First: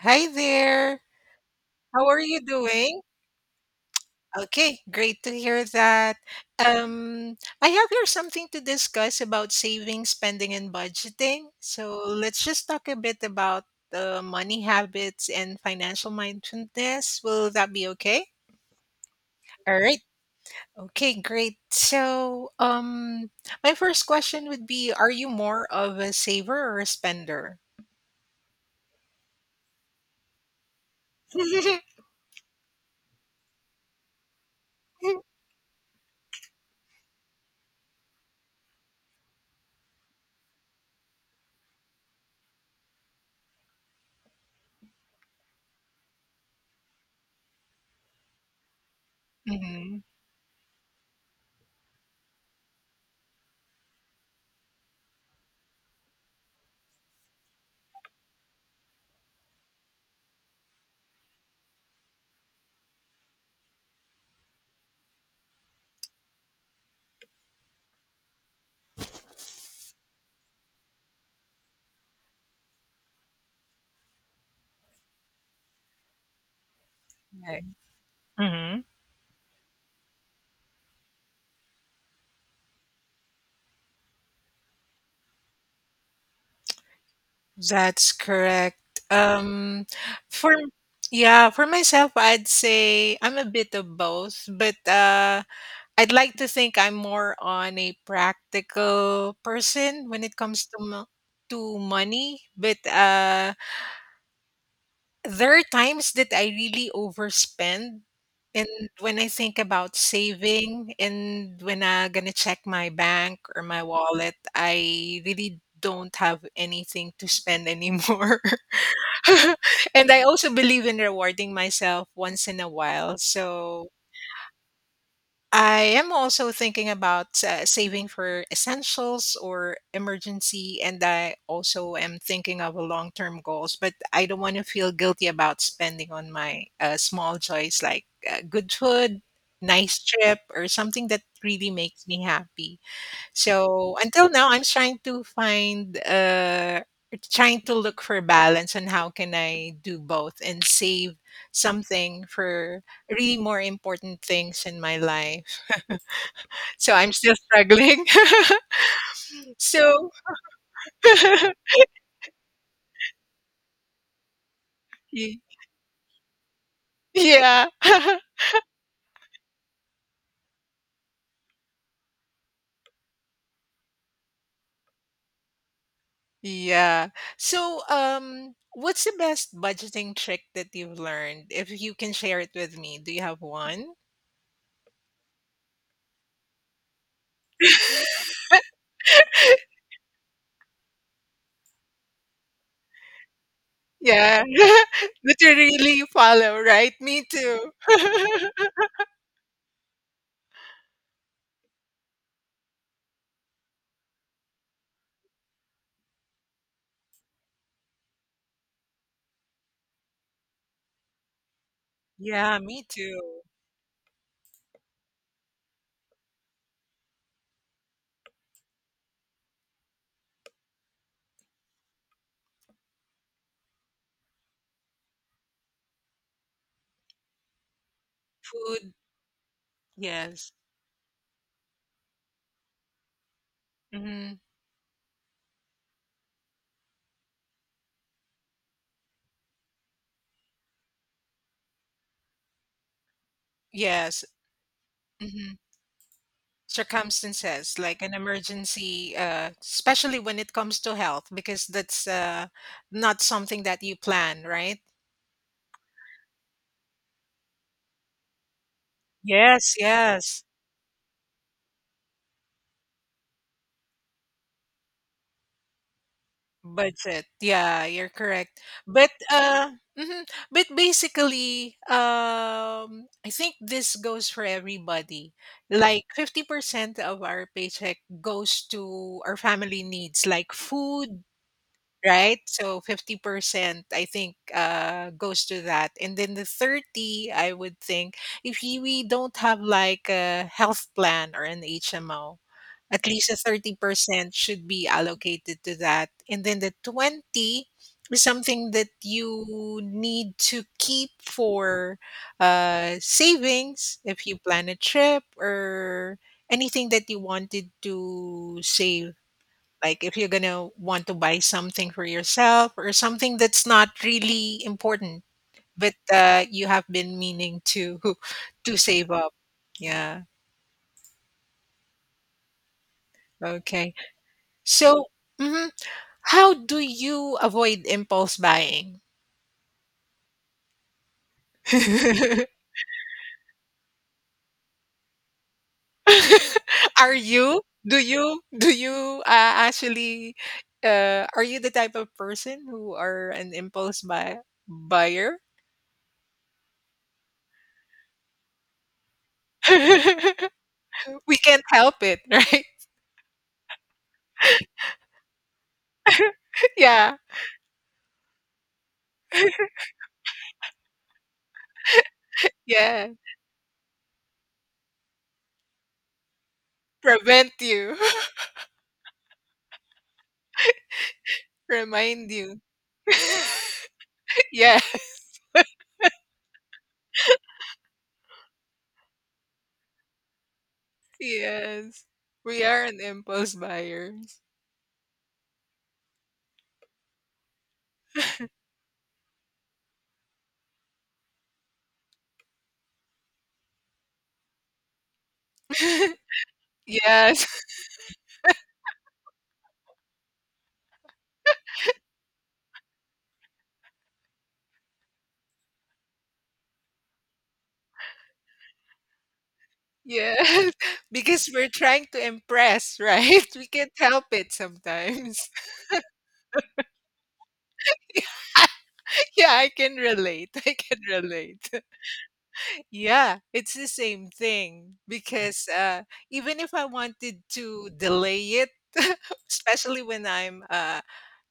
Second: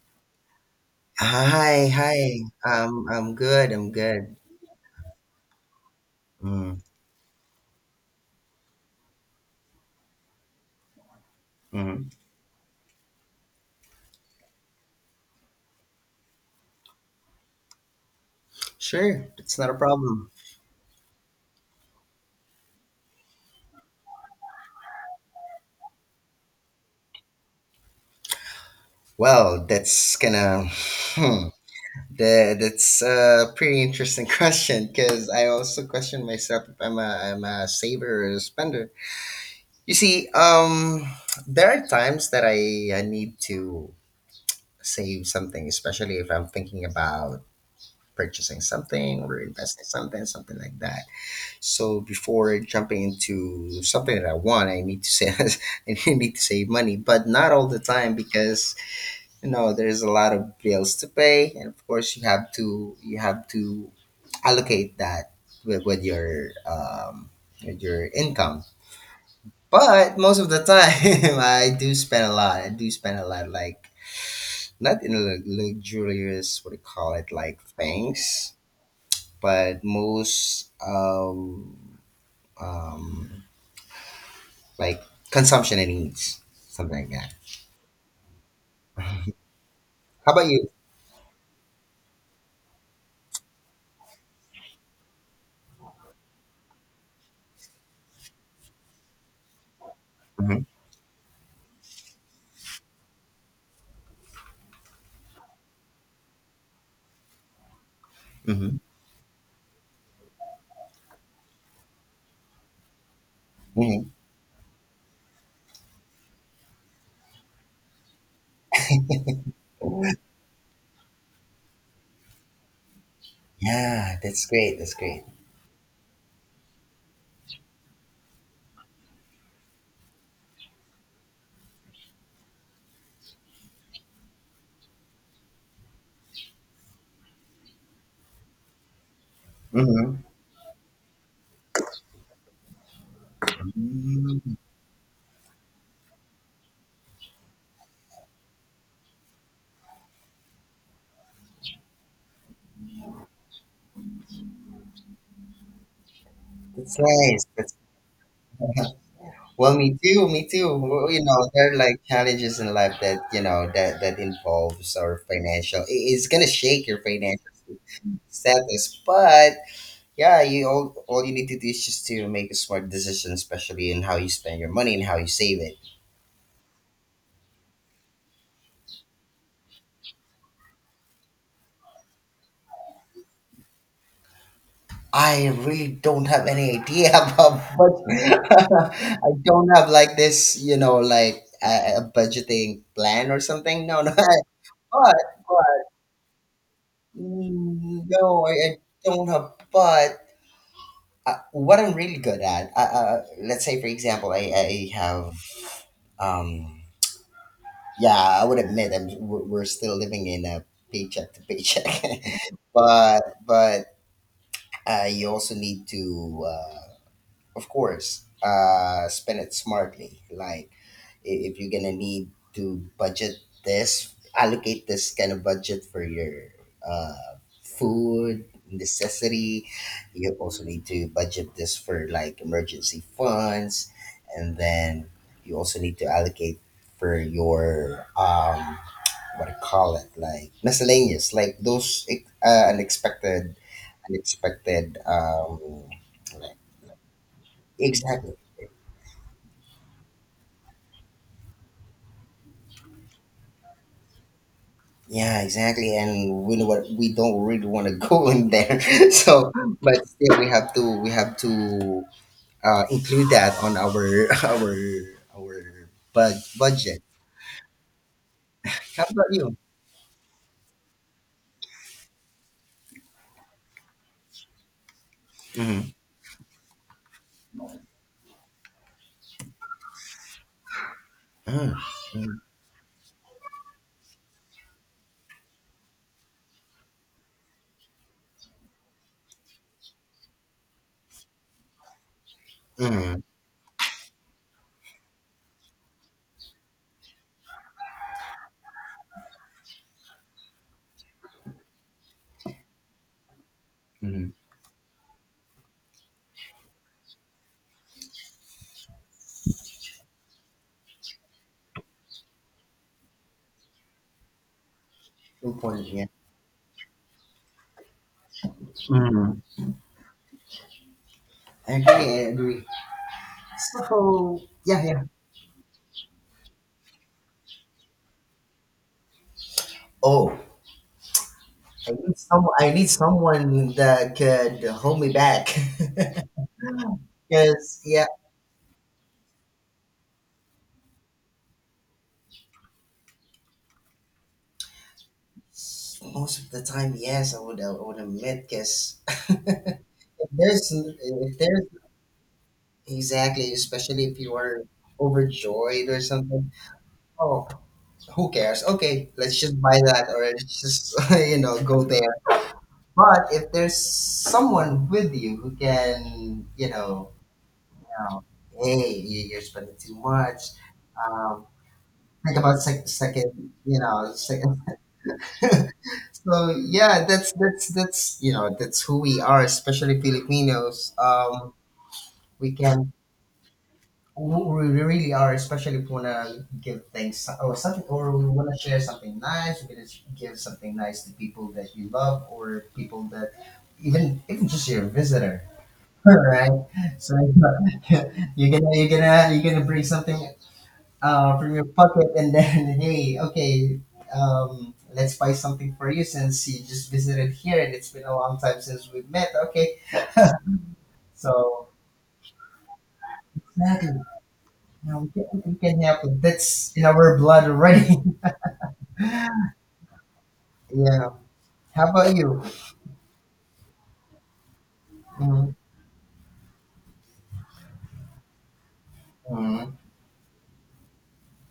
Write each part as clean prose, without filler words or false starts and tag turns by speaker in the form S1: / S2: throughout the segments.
S1: Hi there.
S2: Hi,
S1: How are
S2: hi.
S1: you doing?
S2: I'm good. I'm good.
S1: Okay, great to hear that.
S2: Mm,
S1: Um, I have here something to discuss about saving, spending, and budgeting. So
S2: mm.
S1: let's just talk a bit about money habits and financial mindfulness. Will that be okay?
S2: Sure, it's not a
S1: All right.
S2: problem.
S1: Okay, great. So, my first question would be, are you more of a saver or a spender?
S2: Well, that's gonna. Hmm, that's a pretty interesting question, because I also question myself if I'm a saver or a spender. You see, there are times that I need to save something, especially if I'm thinking about purchasing something or investing
S1: Mhm.
S2: something like that. So before jumping into something that I want, I need to save. I need to save money, but not all the time, because there's a lot of bills to pay, and of course you have to allocate that with, with your um, with your income. But most of the time, I do spend a lot. I do spend a lot, like, not in luxurious what do you call it, like,
S1: Right.
S2: things,
S1: Mhm.
S2: but most um like consumption and needs, something like that.
S1: That's correct. Um,
S2: How about
S1: for
S2: you?
S1: yeah, for myself, I'd say I'm a bit of both, but I'd like to think I'm more on a practical person when it
S2: Hmm.
S1: comes to to money. But there are times that I really overspend, and
S2: Hmm.
S1: when I think about saving, and when I'm gonna check my bank or my
S2: Hmm.
S1: wallet, I really don't have anything to spend anymore. And I also believe in rewarding myself once in a while. So
S2: Yeah, that's great. That's great.
S1: I am also thinking about saving for essentials or emergency. And I also am thinking of long term goals, but I don't want to feel guilty about spending on my small joys like good food, nice
S2: Mm-hmm.
S1: trip, or something that really makes me happy. So until now, I'm trying to find, trying to look for balance on how can I do both and save something for really more important things in my life. So
S2: That's
S1: I'm still
S2: nice. That's
S1: struggling.
S2: nice. Well, me
S1: So
S2: too. Me too. Well, there are, like, challenges in life that you know that that involves our
S1: y-
S2: financial. It's gonna shake your financial
S1: yeah.
S2: status, but yeah, you all you need to do is just to make a smart decision, especially in how you spend your money and how you save it.
S1: Yeah. So what's the best budgeting trick that you've learned? If you can share it with me, do you have one?
S2: I really don't have any idea about budget. I don't have, like, this, like a budgeting plan or something. No, no.
S1: Yeah.
S2: But,
S1: That you
S2: but
S1: really follow, right? Me too.
S2: no, I, I don't have. But what I'm really good at, let's say, for example, I have, um, yeah, I would admit I'm, we're still living in a paycheck to paycheck,
S1: Yeah, me
S2: but
S1: too.
S2: but you also need to. Of course, spend it smartly. Like, if you're gonna need to budget this, allocate this kind of budget for your uh, food
S1: Food,
S2: necessity. You
S1: yes.
S2: also need to budget this for, like, emergency funds,
S1: Hmm.
S2: and then you also need to allocate for your, what do you call it, like miscellaneous, like those uh, unexpected
S1: Yes.
S2: unexpected,
S1: Hmm.
S2: like.
S1: Circumstances like an
S2: Exactly.
S1: emergency, especially when it comes to health, because that's not something that you plan, right?
S2: Yeah, exactly. And we know what we don't really want to go in there. So,
S1: Yes,
S2: but still,
S1: yes.
S2: we have to include that on our our budget.
S1: Budget. Yeah, you're correct.
S2: How
S1: But
S2: about you?
S1: mhm. basically, I think this goes for everybody.
S2: Mm-hmm.
S1: Like 50% of our paycheck goes to our family needs like food,
S2: Mm-hmm.
S1: right? So 50%, I think, goes to that. And then the 30, I would think, if you, we don't have like a health plan or an HMO, at
S2: Mm-hmm.
S1: least a 30% should be allocated to that. And then the 20 is something that you need to keep for savings if
S2: Mm-hmm.
S1: you plan a trip or anything that you wanted to save like if you're gonna want to buy something for yourself or something that's not really important,
S2: Good point.
S1: but
S2: Yeah.
S1: you have been meaning to to save
S2: Mm-hmm.
S1: up. Yeah.
S2: I agree. I agree. So
S1: Okay.
S2: yeah, yeah.
S1: So, mhm, how do you avoid impulse buying?
S2: Oh, I need some. I need someone that could hold me back.
S1: Are you?
S2: Because
S1: Do
S2: yeah,
S1: you? Do you actually? Are you the type of person who are an buyer?
S2: most of the time, yes, I would admit, because if there's
S1: We can't help it, right?
S2: exactly, especially if you are overjoyed or something.
S1: Yeah.
S2: Oh, who cares? Okay, let's just buy that, or let's just go there.
S1: Yeah,
S2: But if there's someone with you who can,
S1: prevent you.
S2: now, hey, you're spending too much. Um,
S1: Remind
S2: think about
S1: you.
S2: sec- second, you know, second.
S1: Yeah,
S2: So yeah, that's you know that's who we are, especially Filipinos.
S1: yes.
S2: We
S1: We are
S2: can
S1: an impulse buyers.
S2: we really are, especially if we wanna give things or something, or we wanna share something nice. We wanna give something nice to people that you love, or people that, even even just your visitor. All right, so
S1: Yes,
S2: you're gonna bring something from your pocket, and then hey, okay, let's buy something for you, since you just visited here and it's been a long time since we've met. Okay.
S1: yes, because we're
S2: So,
S1: trying to impress, right? We
S2: exactly.
S1: can't help it
S2: Now we
S1: sometimes.
S2: can, we can help. That's in our blood already.
S1: Yeah, I can relate. I can
S2: Yeah.
S1: relate.
S2: How about you?
S1: Yeah, it's the same thing
S2: Mhm.
S1: because even if I wanted to delay it,
S2: Mhm.
S1: especially when I'm,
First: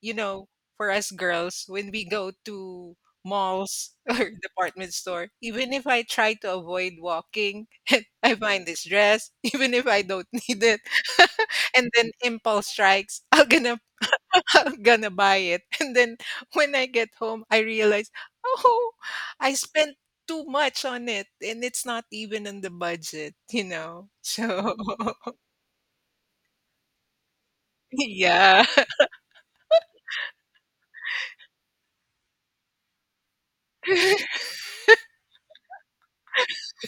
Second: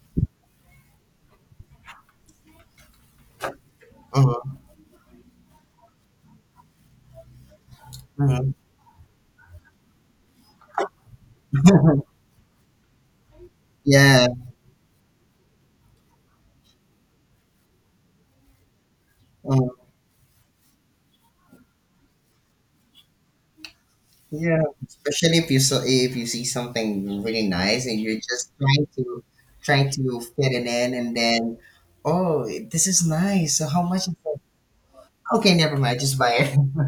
S1: you know, for us girls, when we go to malls or
S2: Mhm.
S1: department store, even if I try to avoid walking, I find this dress, even if I don't need it, and
S2: Mhm.
S1: then impulse strikes, I'm gonna
S2: Yeah.
S1: I'm gonna buy it. And then when I get home, I realize, oh, I
S2: Mm-hmm.
S1: spent too much on it and it's not even in the budget, you know.
S2: Yeah,
S1: So
S2: especially if you so if you see something really nice, and you're just
S1: yeah.
S2: trying to, fit it in, and then, oh, this is nice. So how much is it? Okay, never mind. Just buy it.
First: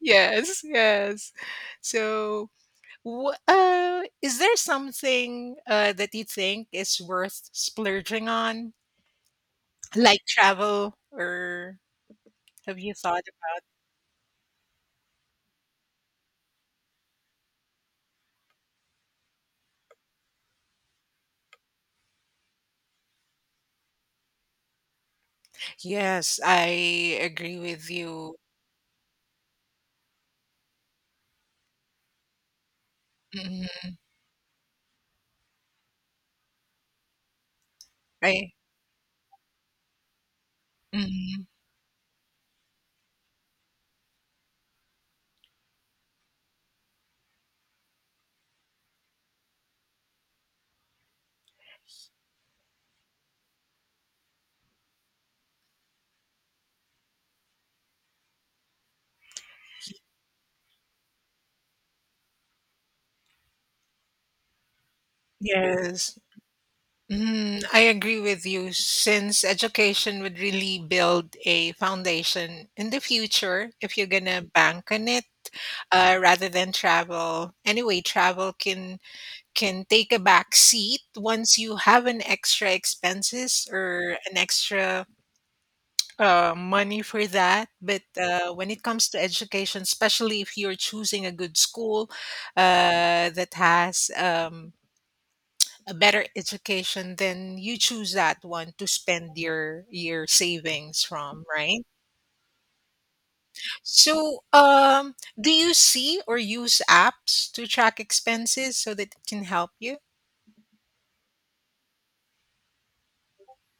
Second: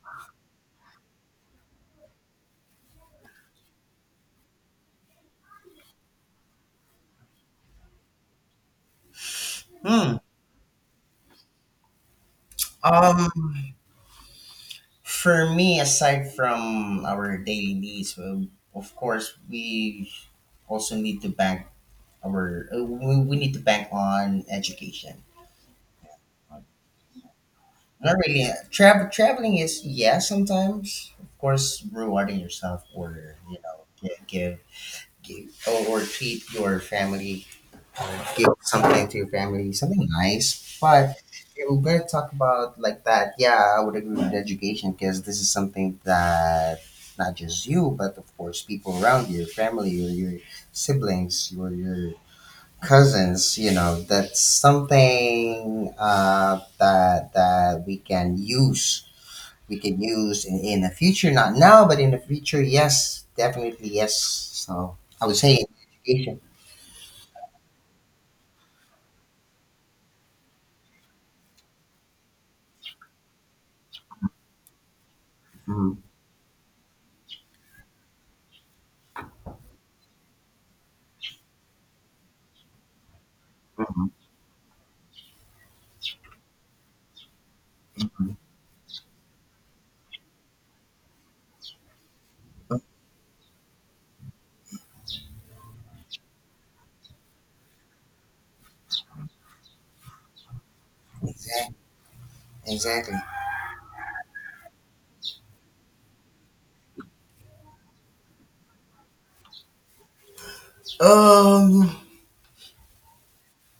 S1: Yes, yes. So is there something that you think is worth splurging on?
S2: Hmm.
S1: Like travel or have you thought
S2: Um,
S1: about?
S2: for me, aside from our daily needs, well, of course, we also need to bank on education.
S1: Yes, I agree with
S2: Not
S1: you.
S2: really. Traveling is, yeah. Sometimes, of course, rewarding yourself or,
S1: Mhm.
S2: give or treat your family, or give
S1: I.
S2: something to your family, something nice. But
S1: Mhm.
S2: if we're gonna talk about, like, that, yeah, I would agree with education, because this is something that, not just you, but of course people around you, your family, your siblings, your cousins, that's something that we can use in the future. Not now, but in the future, yes, definitely, yes. So I would say
S1: Yes.
S2: education.
S1: Mm, I agree with you. Since education would really build a foundation in the future, if you're gonna bank on it,
S2: Mhm,
S1: rather than travel. Anyway, travel can take a back seat once you have an extra expenses
S2: mhm,
S1: or an extra money for that. But
S2: mhm.
S1: when it comes to education, especially if you're choosing a good school that has a better education, then you choose that one to spend your savings from, right?
S2: Exactly.
S1: So, do you see or use apps to track expenses so that it can help you?
S2: um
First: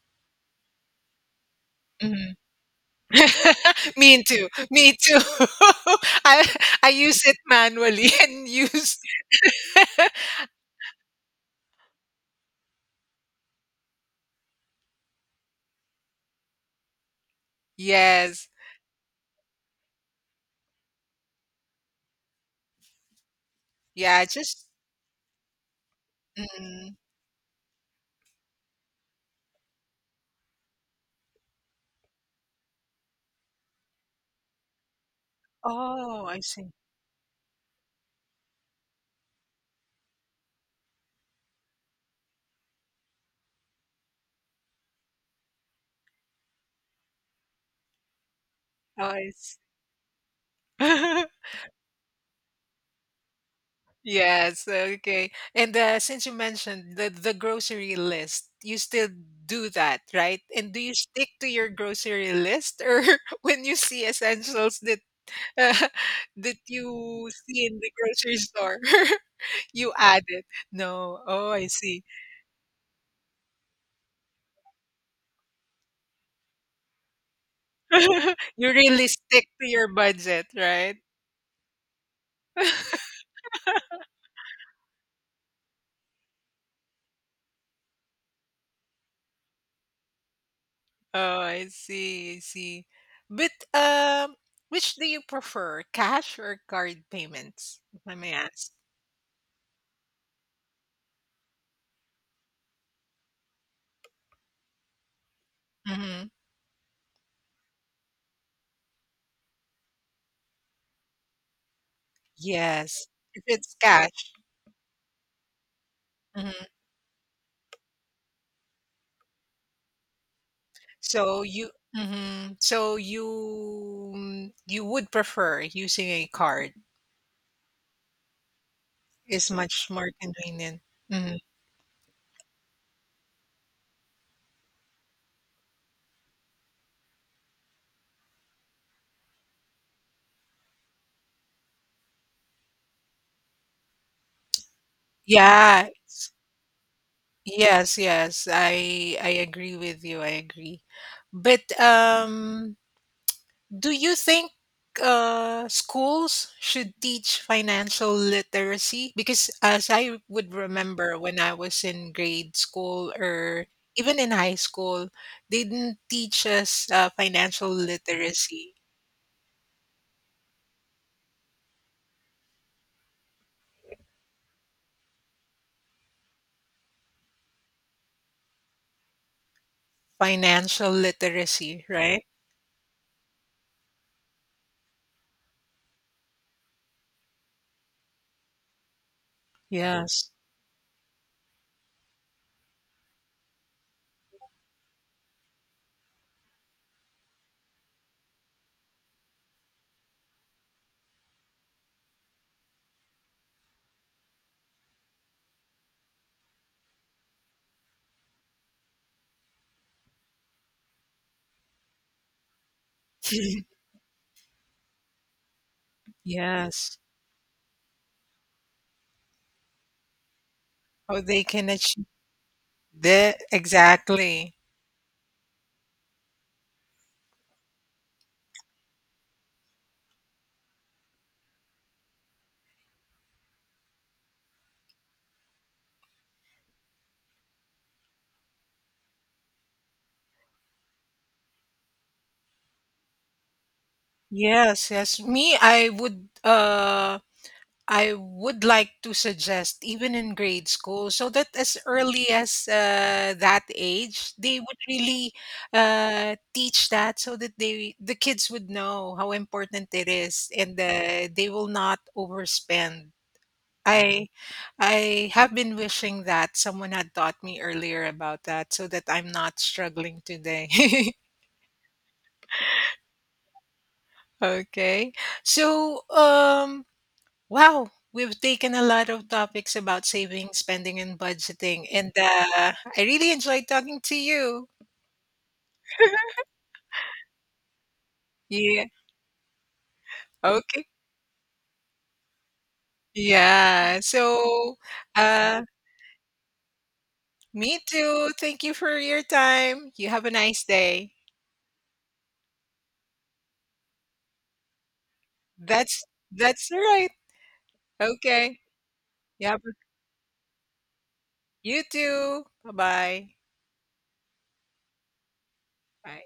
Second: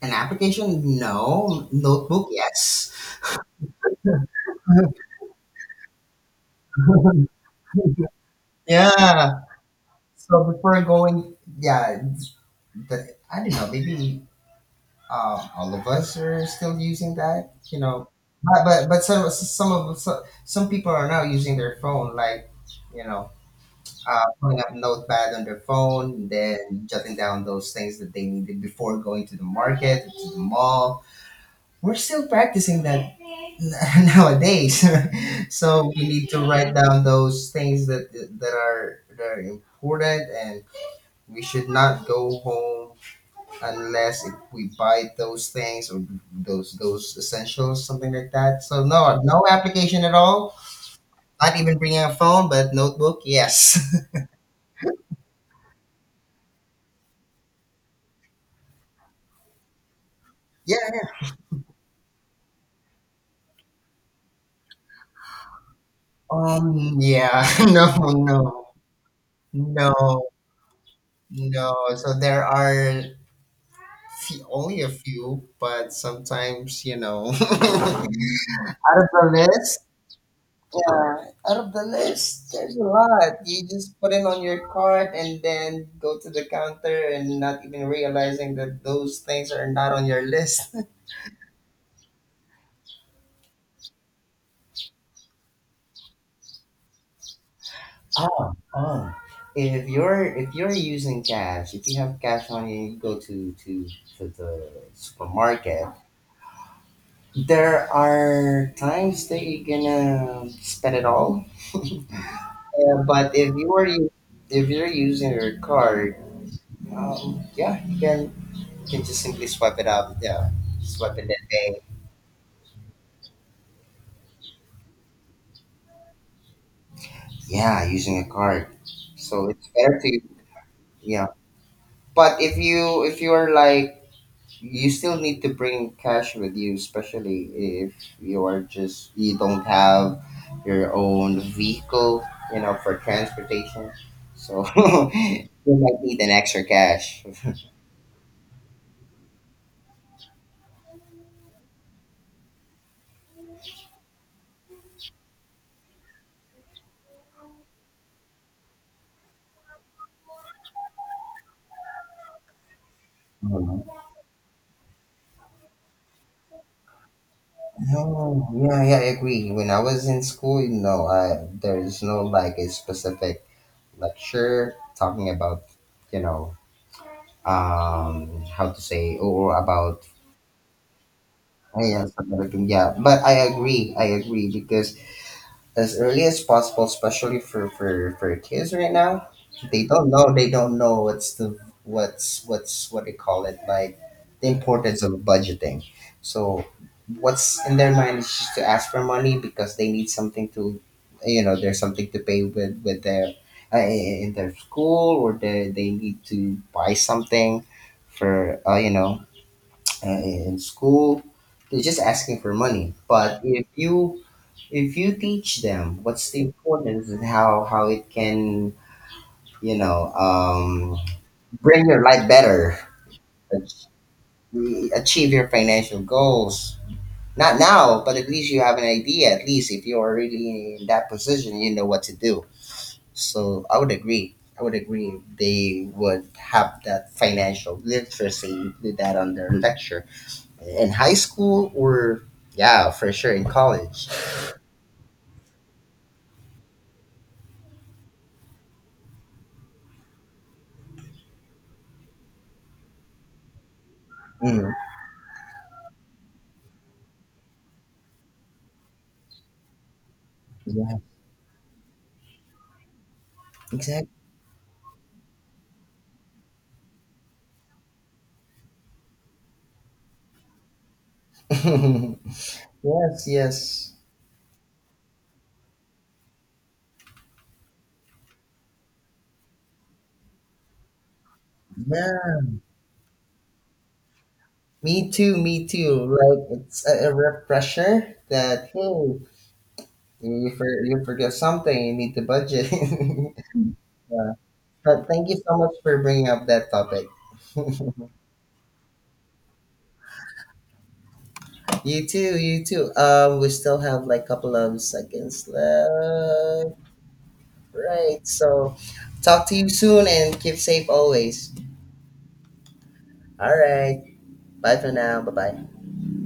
S2: an application, no. Notebook,
S1: Mhm.
S2: yes.
S1: Me too. Me too. I use it manually and use
S2: Yeah. So before going, yeah, the, I don't know, maybe all of us are still using that.
S1: yes.
S2: But some people are now using their phone, like, you know,
S1: Yeah,
S2: pulling
S1: just
S2: up notepad on their phone, then
S1: mm.
S2: jotting down those things that they needed before going to the market or to the mall. We're still practicing that nowadays, so we
S1: Oh,
S2: need
S1: I
S2: to
S1: see.
S2: write down those things that are important, and we should not go home unless if we buy those things, or those essentials, something like that. So
S1: Oh,
S2: no,
S1: I
S2: no
S1: see.
S2: application at all. Not even bringing a phone, but notebook, yes.
S1: Yes, okay. And since you mentioned the grocery list, you still do that, right? And
S2: Yeah,
S1: do you
S2: yeah.
S1: stick to your grocery list, or when you see essentials that uh, that you
S2: Yeah.
S1: see in the grocery
S2: No,
S1: store,
S2: no,
S1: you
S2: no,
S1: add it? No. Oh, I
S2: no.
S1: see.
S2: So there are few, only a few, but sometimes, out of
S1: You really stick
S2: the
S1: to
S2: list,
S1: your budget, right?
S2: yeah, out of the list, there's a lot. You just put it on your card and then go to the counter, and not even realizing that those things are not on your list.
S1: Oh, I see. I see. But which do you prefer, cash or card payments, if I may
S2: Oh,
S1: ask?
S2: oh. If you're using cash, if you have cash on you, you go to the supermarket.
S1: Mm-hmm.
S2: There are times that you're gonna spend it all. Yeah,
S1: Yes,
S2: but
S1: if
S2: if you
S1: it's
S2: are u-
S1: cash.
S2: if you're using your card,
S1: Mhm.
S2: yeah, you can just simply swipe it up. Yeah, swipe it
S1: So
S2: that
S1: you
S2: way.
S1: you would prefer using a card.
S2: Yeah, using a card. So
S1: It's
S2: it's
S1: much
S2: better
S1: more
S2: to,
S1: convenient.
S2: yeah.
S1: Mhm.
S2: But if you are, like, you still need to bring cash with you, especially if you are just you don't have your own vehicle, for transportation. So you
S1: Yeah.
S2: might need an extra cash.
S1: Yes, yes. I agree with you. I agree. But do you think schools should teach financial literacy? Because as I would remember when I was in grade school or
S2: Mm.
S1: even in high school, they didn't teach us financial
S2: No,
S1: literacy.
S2: yeah, yeah, I agree. When I was in school, there is no, like, a specific lecture talking about, you know, how to say, or about,
S1: Financial literacy,
S2: ayan, sa
S1: right?
S2: Tagalog, yeah. But I agree, I agree, because as early as possible, especially for kids right now. They don't
S1: Yes.
S2: know. They don't know what they call it, like, the importance of budgeting. So what's in their mind is just to ask for money, because they need something to, you know, there's something to pay with their, in their school, or they need to buy something for, in school. They're just asking for money. But if you if you teach them what's the
S1: Yes.
S2: importance, and how it can, you know um,
S1: How they can
S2: bring your
S1: achieve
S2: life better,
S1: that.
S2: ach-
S1: Exactly.
S2: achieve your financial goals. Not now, but at least you have an idea. At least, if you are really in that position, you know what to do. So I would agree they would have that financial literacy, include that on their lecture in high school, or, yeah, for sure in college.
S1: Yes, yes. I would like to suggest, even in grade school, so that as early as that age, they
S2: Mm,
S1: would really teach that, so that the kids would know how important it is, and
S2: yeah,
S1: they will not overspend. I have been wishing that someone had taught me earlier about that, so that I'm not struggling today.
S2: exactly. Yes, yes.
S1: Okay, so wow, we've taken a lot of topics about saving, spending, and budgeting, and
S2: Yeah.
S1: I really enjoyed talking to you.
S2: Me too, me too. Like, it's a refresher that,
S1: Yeah.
S2: hey,
S1: Okay.
S2: you forget something, you need to budget. Yeah.
S1: Yeah. So,
S2: But thank you so
S1: uh,
S2: much for bringing up that topic.
S1: me too. Thank you for your time. You have a nice day.
S2: You too, you too. We still have, like, a couple of seconds
S1: That's that's
S2: left.
S1: all right.
S2: Right.
S1: Okay.
S2: So, talk to
S1: Yeah.
S2: you soon and keep safe always.
S1: You too. Bye bye.
S2: All right. Bye for now. Bye bye.
S1: Bye.